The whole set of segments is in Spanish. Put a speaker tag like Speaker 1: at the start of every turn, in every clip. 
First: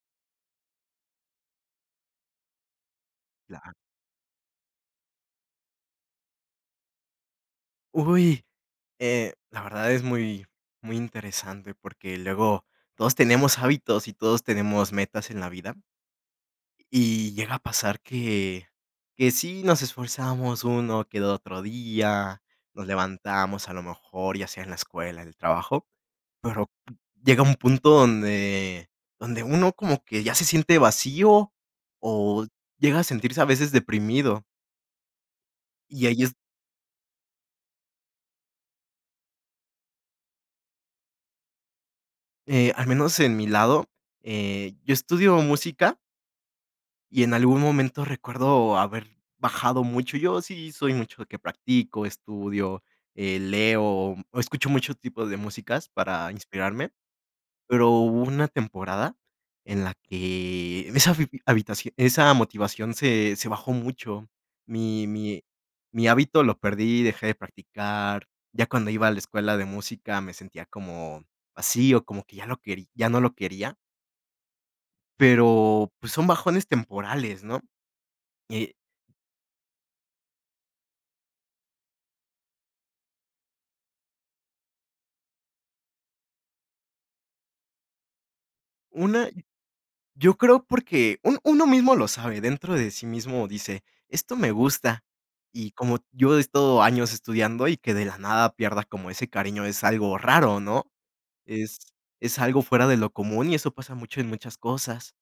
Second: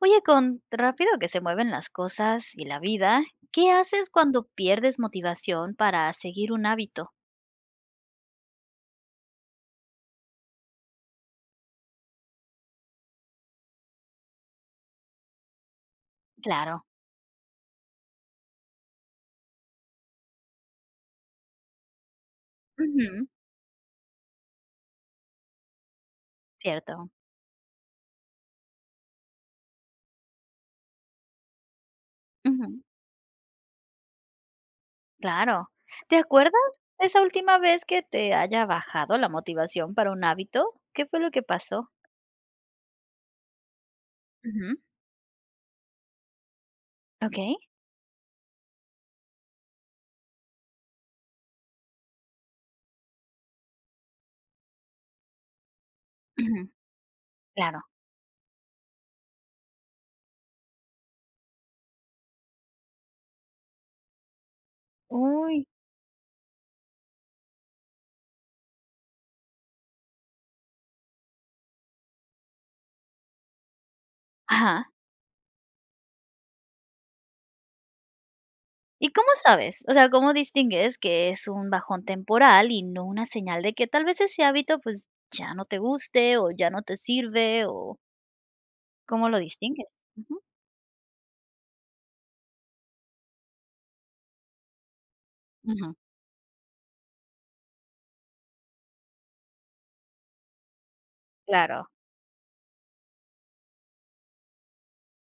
Speaker 1: Oye, con rápido que se mueven las cosas y la vida, ¿qué
Speaker 2: Claro.
Speaker 1: haces cuando pierdes motivación para seguir un hábito?
Speaker 2: Uy, eh, la verdad es muy muy interesante, porque luego, todos tenemos hábitos y todos tenemos metas en la vida
Speaker 1: Claro.
Speaker 2: y llega a pasar que que sí, nos esforzábamos, uno que otro día, nos
Speaker 1: Ujú.
Speaker 2: levantamos a lo mejor, ya sea en la escuela, en el trabajo, pero,
Speaker 1: Cierto.
Speaker 2: llega un punto donde donde uno como que ya se siente vacío, o
Speaker 1: Ujú.
Speaker 2: llega a sentirse a veces deprimido
Speaker 1: Claro,
Speaker 2: y
Speaker 1: ¿te
Speaker 2: ahí es.
Speaker 1: acuerdas, esa última vez que te haya bajado la motivación para un hábito?, ¿qué fue lo que pasó?
Speaker 2: Eh, al menos en mi lado, eh,
Speaker 1: Ujú.
Speaker 2: yo estudio música y en
Speaker 1: Okey.
Speaker 2: algún momento recuerdo haber bajado mucho, yo sí soy mucho de que practico, estudio, eh, leo, escucho mucho tipo de músicas para
Speaker 1: Ujú,
Speaker 2: inspirarme,
Speaker 1: claro.
Speaker 2: pero hubo una temporada en la que esa habi habitación esa motivación se se bajó mucho, mi mi
Speaker 1: Uy.
Speaker 2: mi hábito lo perdí, dejé de practicar, ya cuando iba a la escuela de música me sentía como vacío, como que ya lo querí ya no lo quería.
Speaker 1: Ajá.
Speaker 2: Pero pues son bajones temporales, ¿no? Eh
Speaker 1: ¿Y cómo sabes? O sea, cómo distingues que es un bajón temporal y no una señal de que tal vez ese hábito, pues ya no te guste o ya no te sirve o ¿cómo
Speaker 2: Una.
Speaker 1: lo distingues?
Speaker 2: Yo
Speaker 1: Ujú.
Speaker 2: creo porque un uno mismo lo sabe dentro de sí mismo dice: "Esto me gusta". Y
Speaker 1: Ajá.
Speaker 2: como yo he estado años estudiando y que de la nada pierdas como ese cariño es algo raro ¿no?, es
Speaker 1: Claro.
Speaker 2: es algo fuera de lo común y eso pasa mucho en muchas cosas,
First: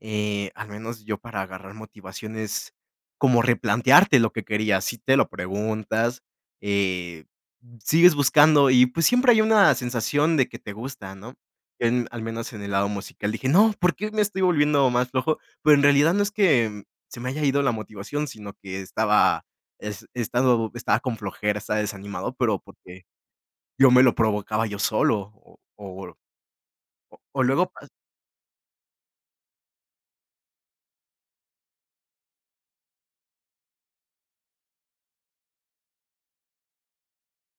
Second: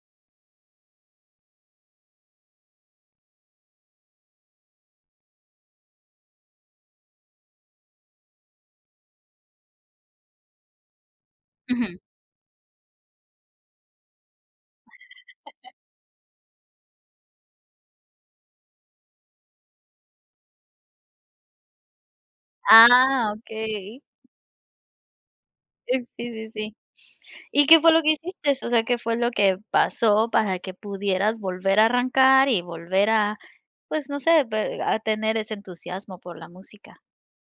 Speaker 2: eh, al menos yo para agarrar motivaciones como replantearte lo que quería. Si te lo preguntas, eh, sigues buscando y pues siempre hay una sensación de que te gusta, ¿no?,
Speaker 1: Ujú.
Speaker 2: en al menos en el lado musical. Dije: "No, ¿por qué me estoy volviendo más flojo?". Pero en realidad no es que se me haya ido la motivación, sino que estaba es estado estaba con flojera, estaba desanimado, pero porque
Speaker 1: Ah,
Speaker 2: yo
Speaker 1: okey.
Speaker 2: me lo provocaba yo solo o o
Speaker 1: Sí,
Speaker 2: uel
Speaker 1: sí, sí.
Speaker 2: o
Speaker 1: ¿Y
Speaker 2: luego
Speaker 1: qué
Speaker 2: pa
Speaker 1: fue lo que hiciste? O sea, ¿qué fue lo que pasó para que pudieras volver a arrancar y volver a pues no sé, ve a tener ese entusiasmo por la música.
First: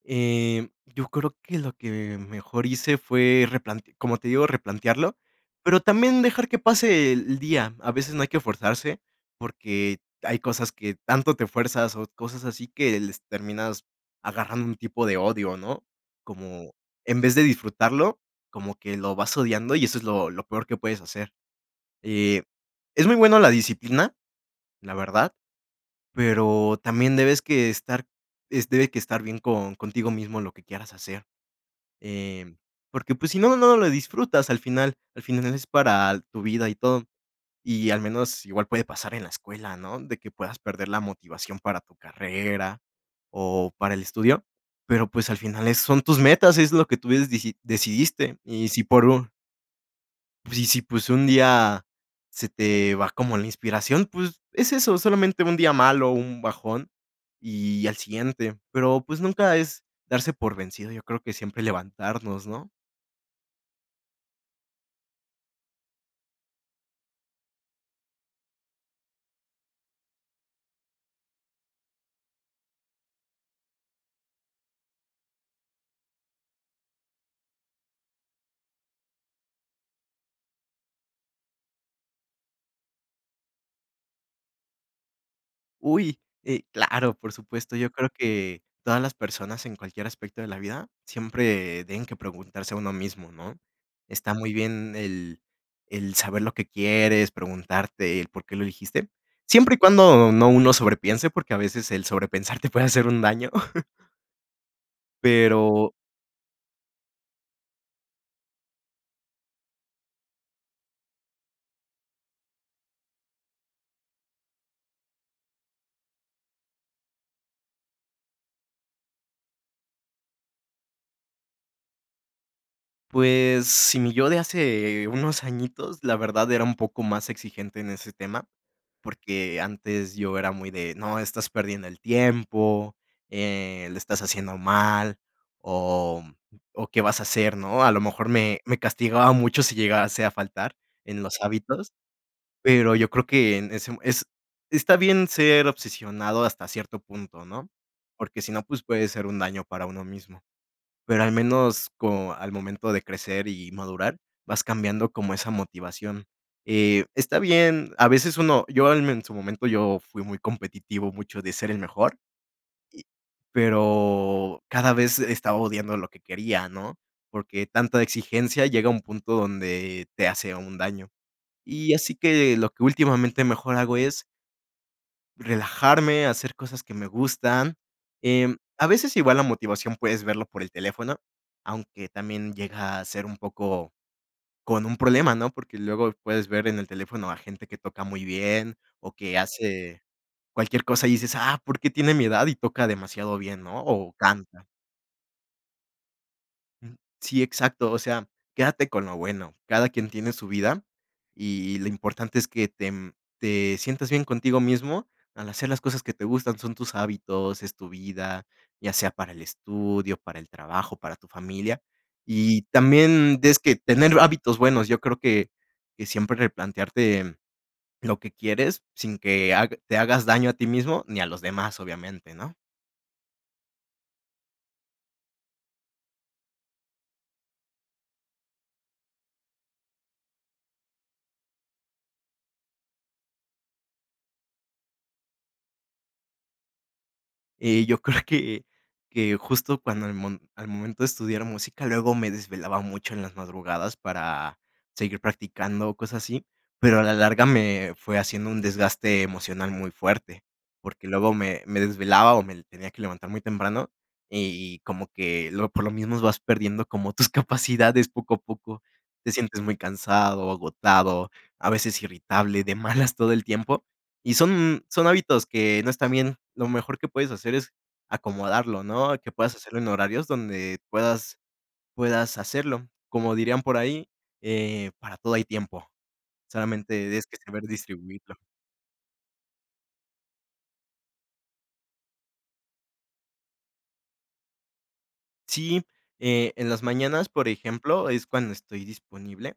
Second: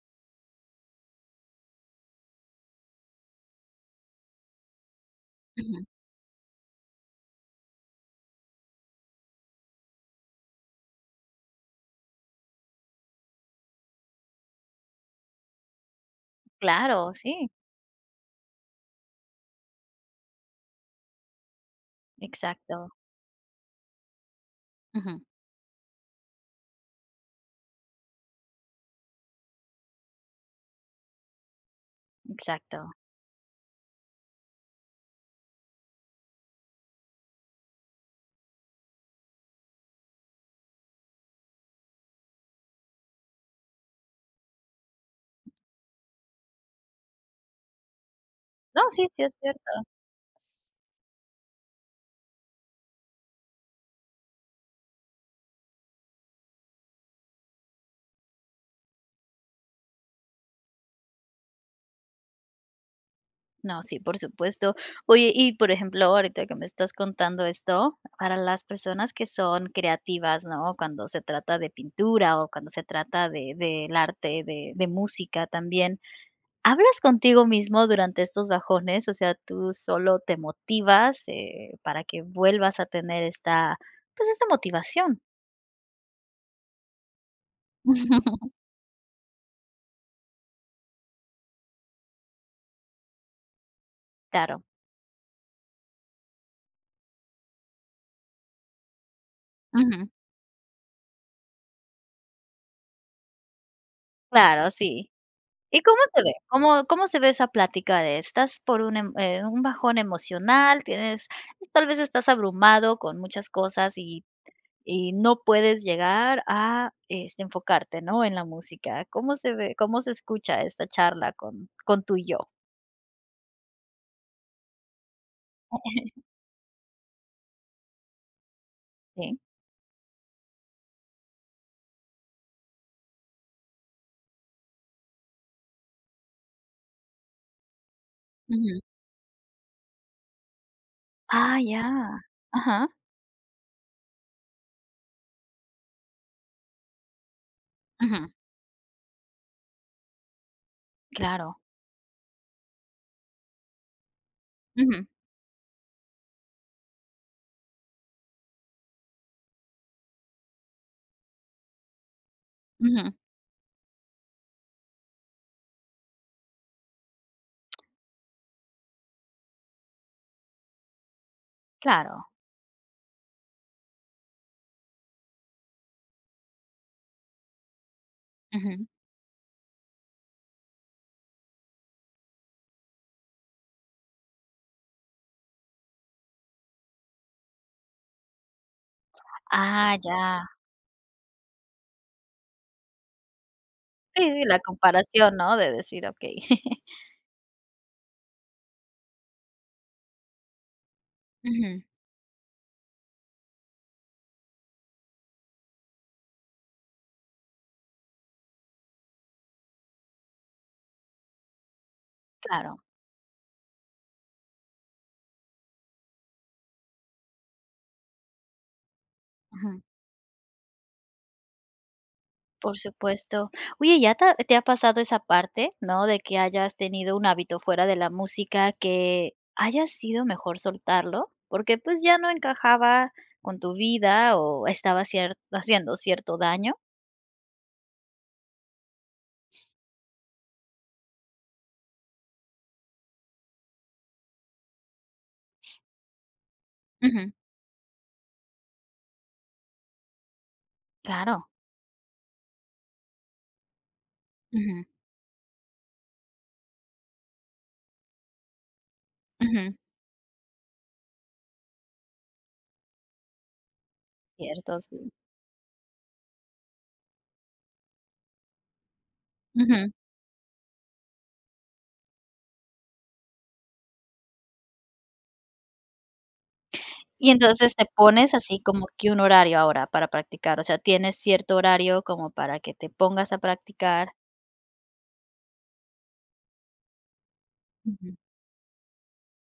Speaker 2: Em, yo creo que lo que mejor hice fue replante como te digo, replantearlo, pero
Speaker 1: Ujú.
Speaker 2: también dejar que pase e el día, a veces no hay que forzarse, porque hay cosas que tanto te fuerzas, o cosas así que les terminas agarrando un tipo de odio, ¿no? Como
Speaker 1: Claro,
Speaker 2: en vez de
Speaker 1: sí.
Speaker 2: disfrutarlo como que lo vas odiando. Y eso es lo lo peor que puedes hacer. Eh,
Speaker 1: Exacto.
Speaker 2: es muy buena la disciplina, la
Speaker 1: Ujú.
Speaker 2: verdad, pero también debes que estar es debe que estar bien con contigo mismo en lo que quieras hacer. Eh,
Speaker 1: Exacto.
Speaker 2: porque, pues, si no, no lo disfrutas al final al final es para tu vida y todo, y al menos igual puede pasar en la escuela, ¿no?, de que puedas perder la motivación para tu carrera o para el estudio, pero, pues, al final, eh, son tus metas, es lo que tú des diji decidiste, y si
Speaker 1: No,
Speaker 2: por
Speaker 1: sí, sí,
Speaker 2: un
Speaker 1: es cierto.
Speaker 2: Sí, sí, pues, un día se te va como la inspiración, pues, es eso solamente un día malo, un bajón, y al siguiente, pero pues, nunca es darse por vencido, yo creo que siempre levantarnos, ¿no?
Speaker 1: No, sí, por supuesto. Oye, y por ejemplo, ahorita que me estás contando esto. Para las personas que son creativas, ¿no?, cuando se trata de pintura o cuando se trata de del arte, de de música, también, ¿hablas contigo mismo durante estos bajones, o sea, tú solo, te motivas, eh, para que vuelvas a tener esta, pues esa motivación?
Speaker 2: Uy, eh, claro, por supuesto. Yo creo que, todas las personas, en cualquier aspecto de la vida, siempre tienen que preguntarse a uno mismo, ¿no? Está muy
Speaker 1: Claro.
Speaker 2: bien el el saber lo que quieres, preguntarte el por qué lo elegiste, siempre y
Speaker 1: Ujú.
Speaker 2: cuando no, uno sobrepiense porque, a veces, el sobrepensar te puede hacer un daño.
Speaker 1: Claro, sí, ¿y
Speaker 2: Pero.
Speaker 1: cómo se ve? ¿Cómo cómo se ve esa plática de estás por un, em, un bajón emocional, tienes, pues, tal vez estás abrumado con muchas cosas y y no puedes llegar a, este, enfocarte, no?, en la música, ¿cómo se ve, cómo se escucha esta charla con con tu yo?
Speaker 2: Pues, sí, mi yo de hace unos añitos, la verdad, era un poco más exigente en ese tema,
Speaker 1: Sí.
Speaker 2: porque antes yo era muy de: "No, estás perdiendo el tiempo, eh, lo estás haciendo mal o, mm, o ¿qué vas a hacer?", ¿no? A lo mejor, me me
Speaker 1: Ujú.
Speaker 2: castigaba mucho si llegase a faltar en los
Speaker 1: Ah, ya.
Speaker 2: hábitos,
Speaker 1: Ajá.
Speaker 2: pero yo creo que en ese es está bien ser obsesionado, hasta cierto punto, ¿no?
Speaker 1: Ujú.
Speaker 2: Porque si no, pues, puede ser un daño para uno mismo. Pero al
Speaker 1: Claro.
Speaker 2: menos co al momento de crecer y madurar vas
Speaker 1: Ujú.
Speaker 2: cambiando como esa motivación, eh, está bien, a veces uno yo, al men en su momento yo fui muy competitivo, mucho de ser el mejor. Y
Speaker 1: Ujú.
Speaker 2: pero cada vez estaba odiando lo que quería, ¿no?, porque tanta exigencia llega a un punto donde te hace un daño. Y, así
Speaker 1: Claro.
Speaker 2: que, lo que últimamente mejor hago es. Relajarme, hacer cosas que me gustan, em, a
Speaker 1: Ujú.
Speaker 2: veces igual la motivación puedes verlo por el teléfono, aunque también llega a ser un poco con un problema, ¿no?, porque luego puedes ver en el teléfono a gente que toca muy bien o que
Speaker 1: Ah,
Speaker 2: hace
Speaker 1: ya.
Speaker 2: cualquier cosa y dices: "Ah, ¿por qué tiene mi edad y toca demasiado bien, no?, o
Speaker 1: Sí, sí, la
Speaker 2: canta".
Speaker 1: comparación, ¿no?, de decir: "Okey".
Speaker 2: Ujú, sí, exacto. O sea, quédate con lo bueno, cada quien tiene su vida y
Speaker 1: Ujú.
Speaker 2: lo importante es que te, mm, te sientas bien contigo mismo al hacer las cosas que te gustan, son tus hábitos, es tu vida, ya sea para el estudio, para el trabajo, para tu familia. Y
Speaker 1: Claro.
Speaker 2: también des que tener hábitos buenos. Yo creo que que siempre replantearte lo que quieres sin que hag
Speaker 1: Ujú.
Speaker 2: te hagas daño a ti mismo ni a los demás, obviamente, ¿no?
Speaker 1: Por supuesto. Oye, ¿ya te ha te ha pasado esa parte, no, de que hayas tenido un hábito fuera de la música que haya sido mejor soltarlo porque pues ya no encajaba con tu vida o estaba cier haciendo cierto daño?
Speaker 2: Eh, yo creo que que, justo cuando al mo al momento de estudiar música, luego me desvelaba mucho en las madrugadas, para seguir practicando, o cosas así. Pero, a la
Speaker 1: Ujú.
Speaker 2: larga, me fue haciendo un desgaste emocional, muy fuerte. Porque luego,
Speaker 1: Claro.
Speaker 2: me me desvelaba, o me tenía que levantar muy temprano. Y
Speaker 1: Ujú.
Speaker 2: como que lo por lo mismo, vas perdiendo como tus capacidades, poco a poco. Te sientes
Speaker 1: Ujú.
Speaker 2: muy cansado, agotado, a veces irritable, de malas, todo el tiempo. Y
Speaker 1: Cierto.
Speaker 2: son son
Speaker 1: Sí.
Speaker 2: hábitos, que no están bien. Lo mejor que puedes hacer, es acomodarlo, ¿no? Que puedas hacerlo en
Speaker 1: Ujú.
Speaker 2: horarios, donde puedas puedas hacerlo. Como dirían por ahí, eh: "Para todo hay tiempo". Solamente debes
Speaker 1: Y
Speaker 2: saber
Speaker 1: entonces, te pones
Speaker 2: distribuirlo.
Speaker 1: así, como que un horario ahora, para practicar. O sea, tienes cierto horario, como para que te pongas a practicar.
Speaker 2: Sí. Eh, en las mañanas, por ejemplo,
Speaker 1: Ujú.
Speaker 2: es cuando estoy disponible.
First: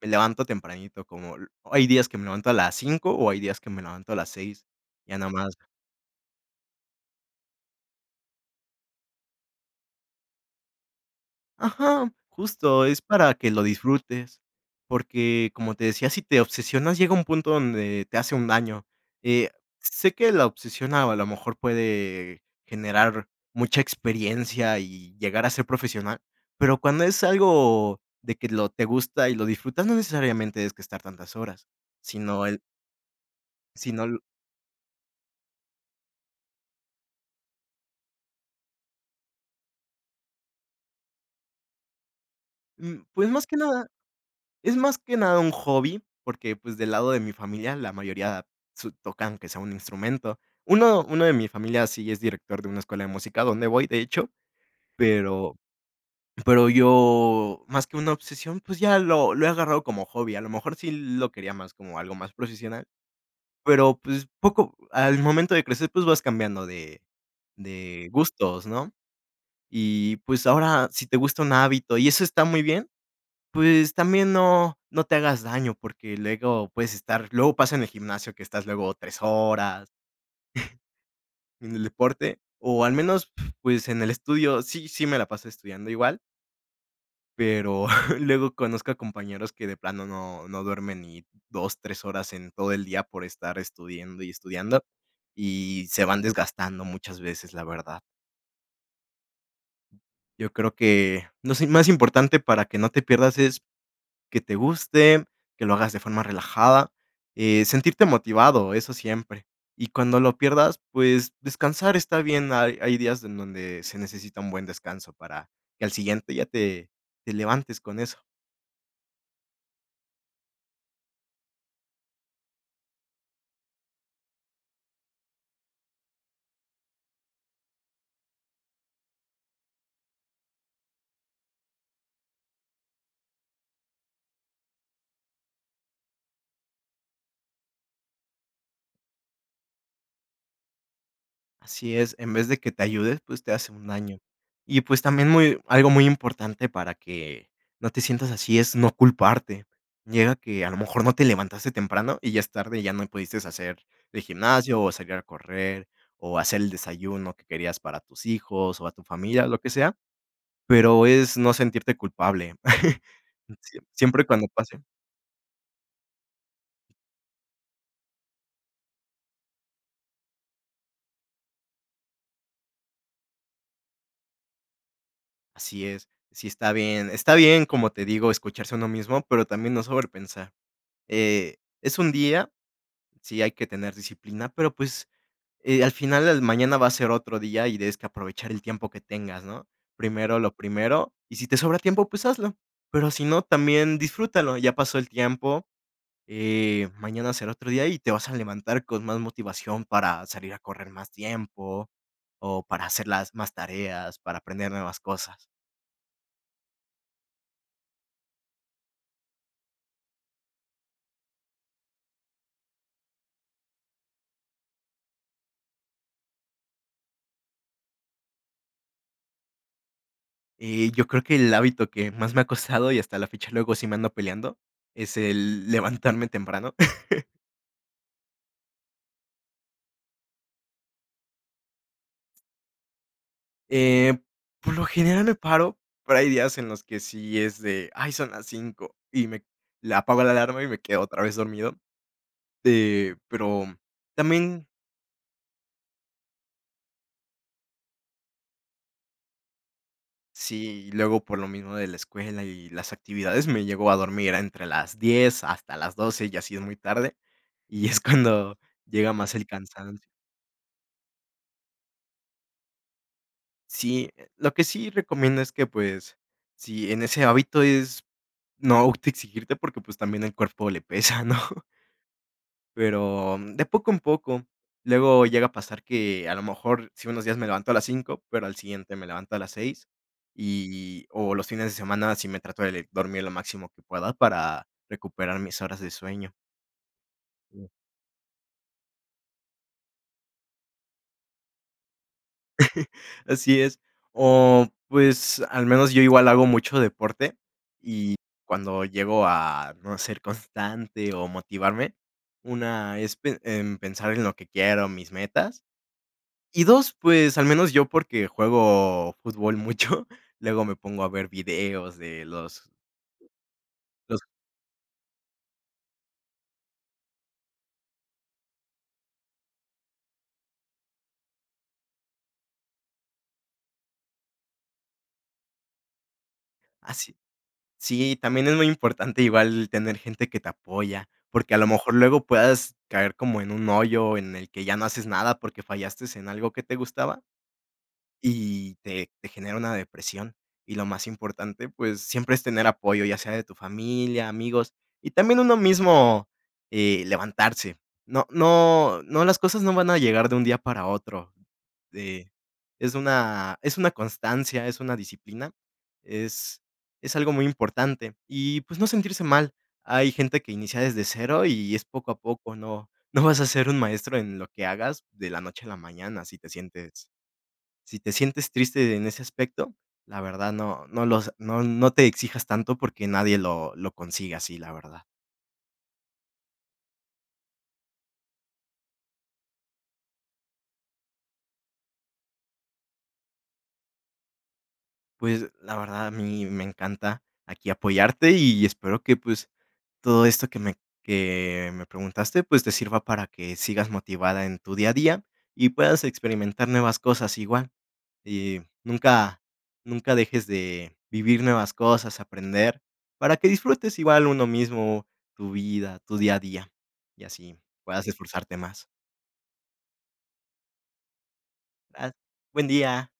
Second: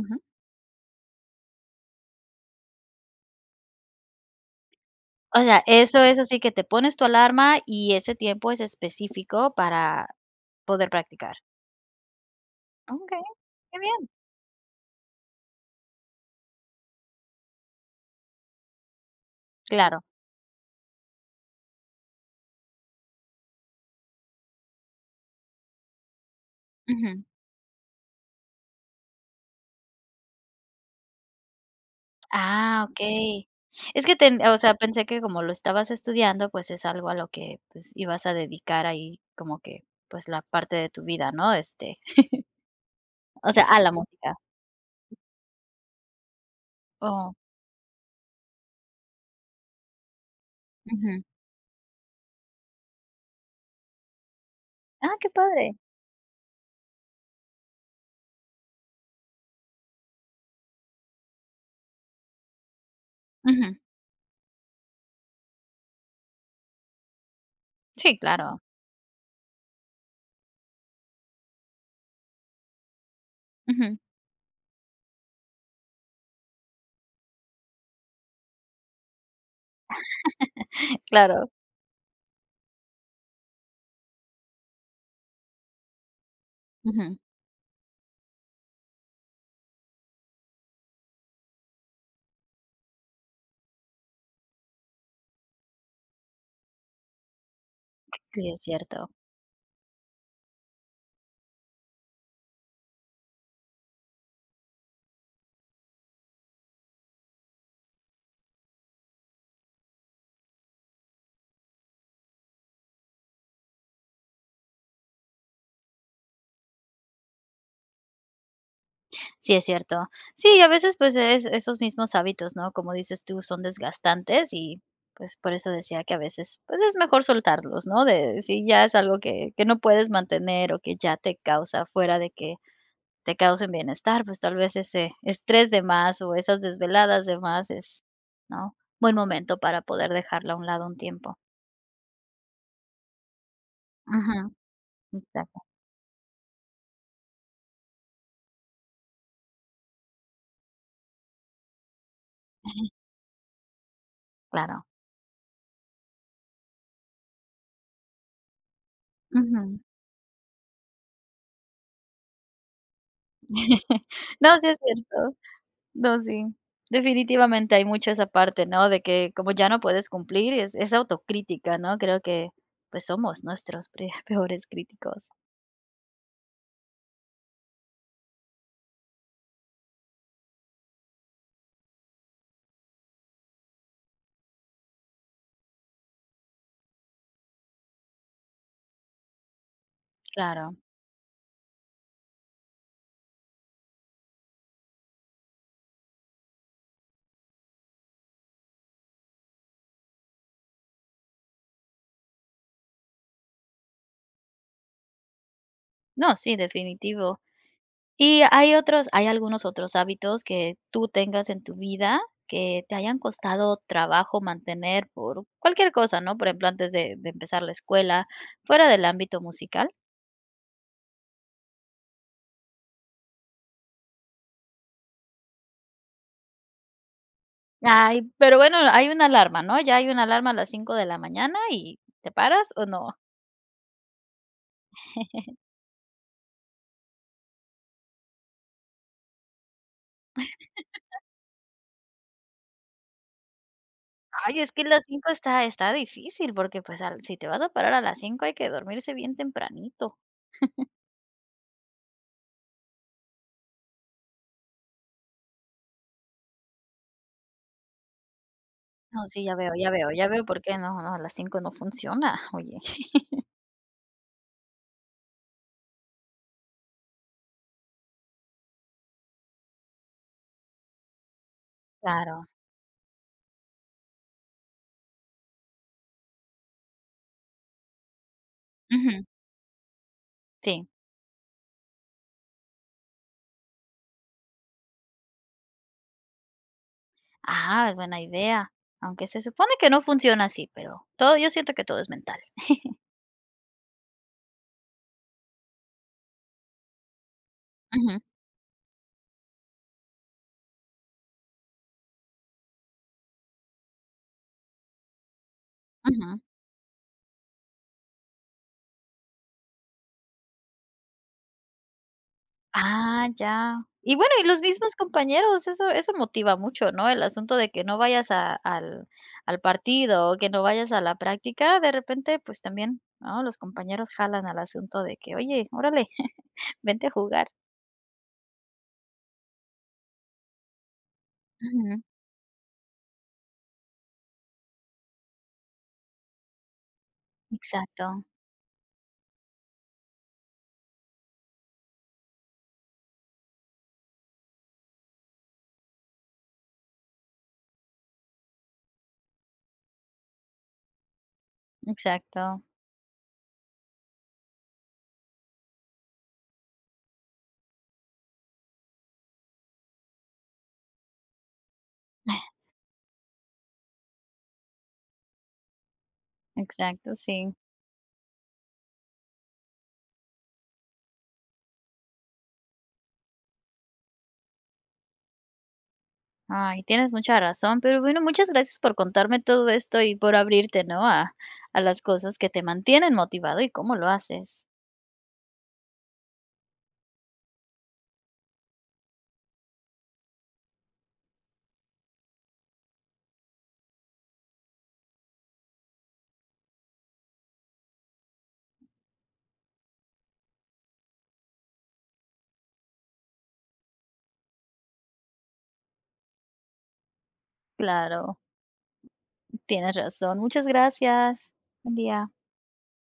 Speaker 2: Me levanto tempranito. Como l Hay días que me levanto a las 5:00, o hay días, que me levanto a las 6:00. Ya nada
Speaker 1: O
Speaker 2: más.
Speaker 1: sea, eso es así, que te pones tu alarma, y ese tiempo es específico, para poder practicar.
Speaker 2: Ajá. Justo, es
Speaker 1: Okey,
Speaker 2: para que lo
Speaker 1: qué bien.
Speaker 2: disfrutes. Porque, como te decía, si te obsesionas, llega un punto, donde te hace un daño. Eh,
Speaker 1: Claro.
Speaker 2: sé que la obsesión, a lo mejor, puede generar mucha experiencia, y llegar a ser profesional. Pero cuando es
Speaker 1: Ujú.
Speaker 2: algo, de que lo te gusta y lo disfrutas, no necesariamente, tienes que estar tantas horas. Sino el
Speaker 1: Ah, okey.
Speaker 2: si no
Speaker 1: Es que
Speaker 2: l
Speaker 1: ten O sea, pensé que, como lo estabas estudiando, pues es algo a lo que, pues, ibas a dedicar ahí, como que, pues, la parte de tu vida, ¿no? Este,
Speaker 2: Mm, pues más
Speaker 1: o
Speaker 2: que
Speaker 1: sea, a
Speaker 2: nada.
Speaker 1: la música.
Speaker 2: Es más que nada, un hobby. Porque pues, del lado de mi
Speaker 1: Oh.
Speaker 2: familia, la mayoría su tocan, aunque sea un instrumento. Uno
Speaker 1: Ujú.
Speaker 2: uno de mi familia, sí es director de una escuela de música, donde voy, de hecho.
Speaker 1: Ah, qué
Speaker 2: Pero
Speaker 1: padre.
Speaker 2: pero yo, más que una obsesión, pues ya lo lo he agarrado como hobby. A lo mejor, sí lo quería más como algo más profesional,
Speaker 1: Ujú.
Speaker 2: pero pues, poco Al momento de crecer, pues vas cambiando de de
Speaker 1: Sí, claro.
Speaker 2: gustos, ¿no? Y pues, ahora, si te gusta un hábito, y eso está muy bien, pues,
Speaker 1: Ujú.
Speaker 2: también no no te hagas daño, porque luego puedes estar Luego, pasa en el gimnasio, que estás luego, 3 horas.
Speaker 1: Claro.
Speaker 2: En el deporte, o al menos, p-pues, en el estudio. Sí, sí, me la paso estudiando, igual.
Speaker 1: Ujú.
Speaker 2: Pero, luego conozco a compañeros que de plano no no duermen ni 2, 3 horas en todo el día por estar estudiando y estudiando, y se van desgastando muchas veces, la verdad.
Speaker 1: Sí, es cierto.
Speaker 2: Yo creo que, no sé, es más importante para que no te pierdas es que te guste, que lo hagas de forma relajada, eh, sentirte motivado, eso siempre y cuando lo pierdas, pues, descansar está bien. Hay hay días en donde se necesita un buen descanso para que al siguiente ya te te levantes con eso.
Speaker 1: Sí, es cierto. Sí, y a veces, pues es, esos mismos hábitos, ¿no? Como dices tú, son desgastantes y pues, por eso decía que a veces, pues es mejor soltarlos, ¿no?, de si ya es algo que que no puedes mantener o que ya te causa fuera de que te causen bienestar, pues tal vez, ese estrés de más o esas desveladas de más es, ¿no?, buen momento para poder dejarlo a un lado un tiempo.
Speaker 2: Así es, en vez de que te ayude, pues te hace un daño,
Speaker 1: Ujú.
Speaker 2: y pues también, muy
Speaker 1: Exacto.
Speaker 2: algo muy importante para que no te sientas así es no culparte. Llega que a lo mejor no te levantaste temprano y ya es tarde
Speaker 1: Ujú.
Speaker 2: ya no pudiste hacer de gimnasio
Speaker 1: Claro.
Speaker 2: o salir a correr o hacer el desayuno que querías para tus hijos o a tu familia o lo que
Speaker 1: Ujú.
Speaker 2: sea, pero es no sentirte culpable. Uh, siem siempre cuando
Speaker 1: No, sí
Speaker 2: pase
Speaker 1: es cierto. No, sí, definitivamente hay mucho esa parte, ¿no?, de que como ya no puedes cumplir es es autocrítica, ¿no?, creo que pues, somos nuestros pre peores críticos.
Speaker 2: Así es. Sí, está bien está bien, como te digo, escucharse uno mismo, pero también no sobrepensar, eh, es un día. Sí hay que tener disciplina, pero pues, eh, al final al mañana va a ser otro día y tienes que aprovechar el tiempo que tengas ¿no? Primero lo
Speaker 1: Claro.
Speaker 2: primero. Y si te sobra tiempo, pues hazlo. Pero si no, también disfrútalo. Ya pasó el tiempo, eh, mañana será otro día y te vas a levantar con más motivación para salir a correr más tiempo, o para hacer las más tareas para aprender nuevas cosas.
Speaker 1: No, sí, definitivo, ¿y hay otros?, ¿hay algunos otros hábitos que tú tengas en tu vida que te hayan costado trabajo mantener por cualquier cosa, ¿no?, por ejemplo, antes de de empezar la escuela fuera del ámbito musical?
Speaker 2: Y, yo creo que el hábito que más me ha costado y hasta la fecha, luego sí me ando peleando, es el levantarme temprano.
Speaker 1: Ay, pero bueno, hay una alarma, ¿no?, ya hay una alarma a las 5 de la mañana y ¿te paras, o no?
Speaker 2: Eh, por lo general me paro, pero hay días en los que sí es de: "Ay, son las 5", y me la apago la alarma, y me quedo otra vez dormido, eh, pero
Speaker 1: Ay,
Speaker 2: también.
Speaker 1: es que a las 5 está está difícil porque, pues, al si te vas a parar a las 5 hay que dormirse bien tempranito.
Speaker 2: Sí, luego por lo mismo de la escuela, y las actividades me llegó a dormir entre las 10 hasta las 12, ya si, es muy tarde, y es cuando llega
Speaker 1: No,
Speaker 2: más
Speaker 1: sí,
Speaker 2: el
Speaker 1: ya veo, ya
Speaker 2: cansancio.
Speaker 1: veo, ya veo, por qué no, no, a las 5 no funciona, oye.
Speaker 2: Sí, lo que sí recomiendo es que, pues, sí en ese hábito es, no autoexigirte porque, pues, también el cuerpo le pesa, ¿no?
Speaker 1: Claro.
Speaker 2: Pero, mm, de poco en poco, luego llega a pasar que, a lo mejor, sí unos días, me levanto a las 5, pero al siguiente me
Speaker 1: Ujú.
Speaker 2: levanto a las 6 y
Speaker 1: Sí.
Speaker 2: y o los fines de semana si me trato de le dormir lo máximo que pueda para recuperar mis horas de sueño.
Speaker 1: Ah, es buena idea, aunque se supone que no funciona así, pero todo yo siento que todo es mental.
Speaker 2: Así es. O pues, al menos yo igual hago mucho deporte, y
Speaker 1: Ujú.
Speaker 2: cuando llego a no ser constante, o motivarme, una es pe em, pensar en lo que quiero mis metas.
Speaker 1: Ujú.
Speaker 2: Y dos, pues, al menos yo, porque juego fútbol mucho, luego me pongo a ver videos de los
Speaker 1: Ah, ya, y
Speaker 2: los
Speaker 1: bueno, y los mismos compañeros, eso eso motiva mucho, ¿no?, el asunto de que no vayas a al al partido, o que no vayas a la práctica de repente, pues, también, ¿no?, los compañeros jalan al asunto de que: "Oye, órale,
Speaker 2: Ah,
Speaker 1: vente a
Speaker 2: sí.
Speaker 1: jugar".
Speaker 2: Sí, también es muy importante igual tener gente que te apoya, porque a lo mejor
Speaker 1: Ujú.
Speaker 2: luego puedas caer como en un hoyo en el que ya no haces nada porque fallaste en algo que te gustaba
Speaker 1: Exacto.
Speaker 2: y te te genera una depresión. Y lo más importante, pues siempre es tener apoyo, ya sea de tu familia, amigos y también uno mismo, eh, levantarse. No no no las cosas no van a llegar de un día para otro, eh,
Speaker 1: Exacto.
Speaker 2: es una es una constancia, es una disciplina, es es algo muy importante, y pues, no sentirse mal. Hay gente que inicia desde cero y es poco a poco. No no vas a ser un maestro en lo que hagas de la noche a la mañana. Si te sientes
Speaker 1: Exacto, sí.
Speaker 2: si te sientes triste en ese aspecto, la verdad no no lo no no te exijas tanto porque nadie lo lo consigue así, la verdad.
Speaker 1: Ay, tienes mucha razón, pero bueno, muchas gracias por contarme todo esto y por abrirte, ¿no?, a a las cosas que te mantienen motivado y cómo lo haces.
Speaker 2: Pues, la verdad, a mí me encanta aquí apoyarte, y espero que, pues, todo esto que me que me preguntaste, pues te sirva para que sigas motivada en tu día a día y puedas experimentar nuevas cosas igual. Y nunca nunca dejes de vivir nuevas cosas, aprender para que disfrutes igual uno mismo tu vida, tu día a día, y así puedas
Speaker 1: Claro.
Speaker 2: esforzarte más.
Speaker 1: Tienes razón, muchas gracias. Buen
Speaker 2: Ah,
Speaker 1: día.
Speaker 2: buen día.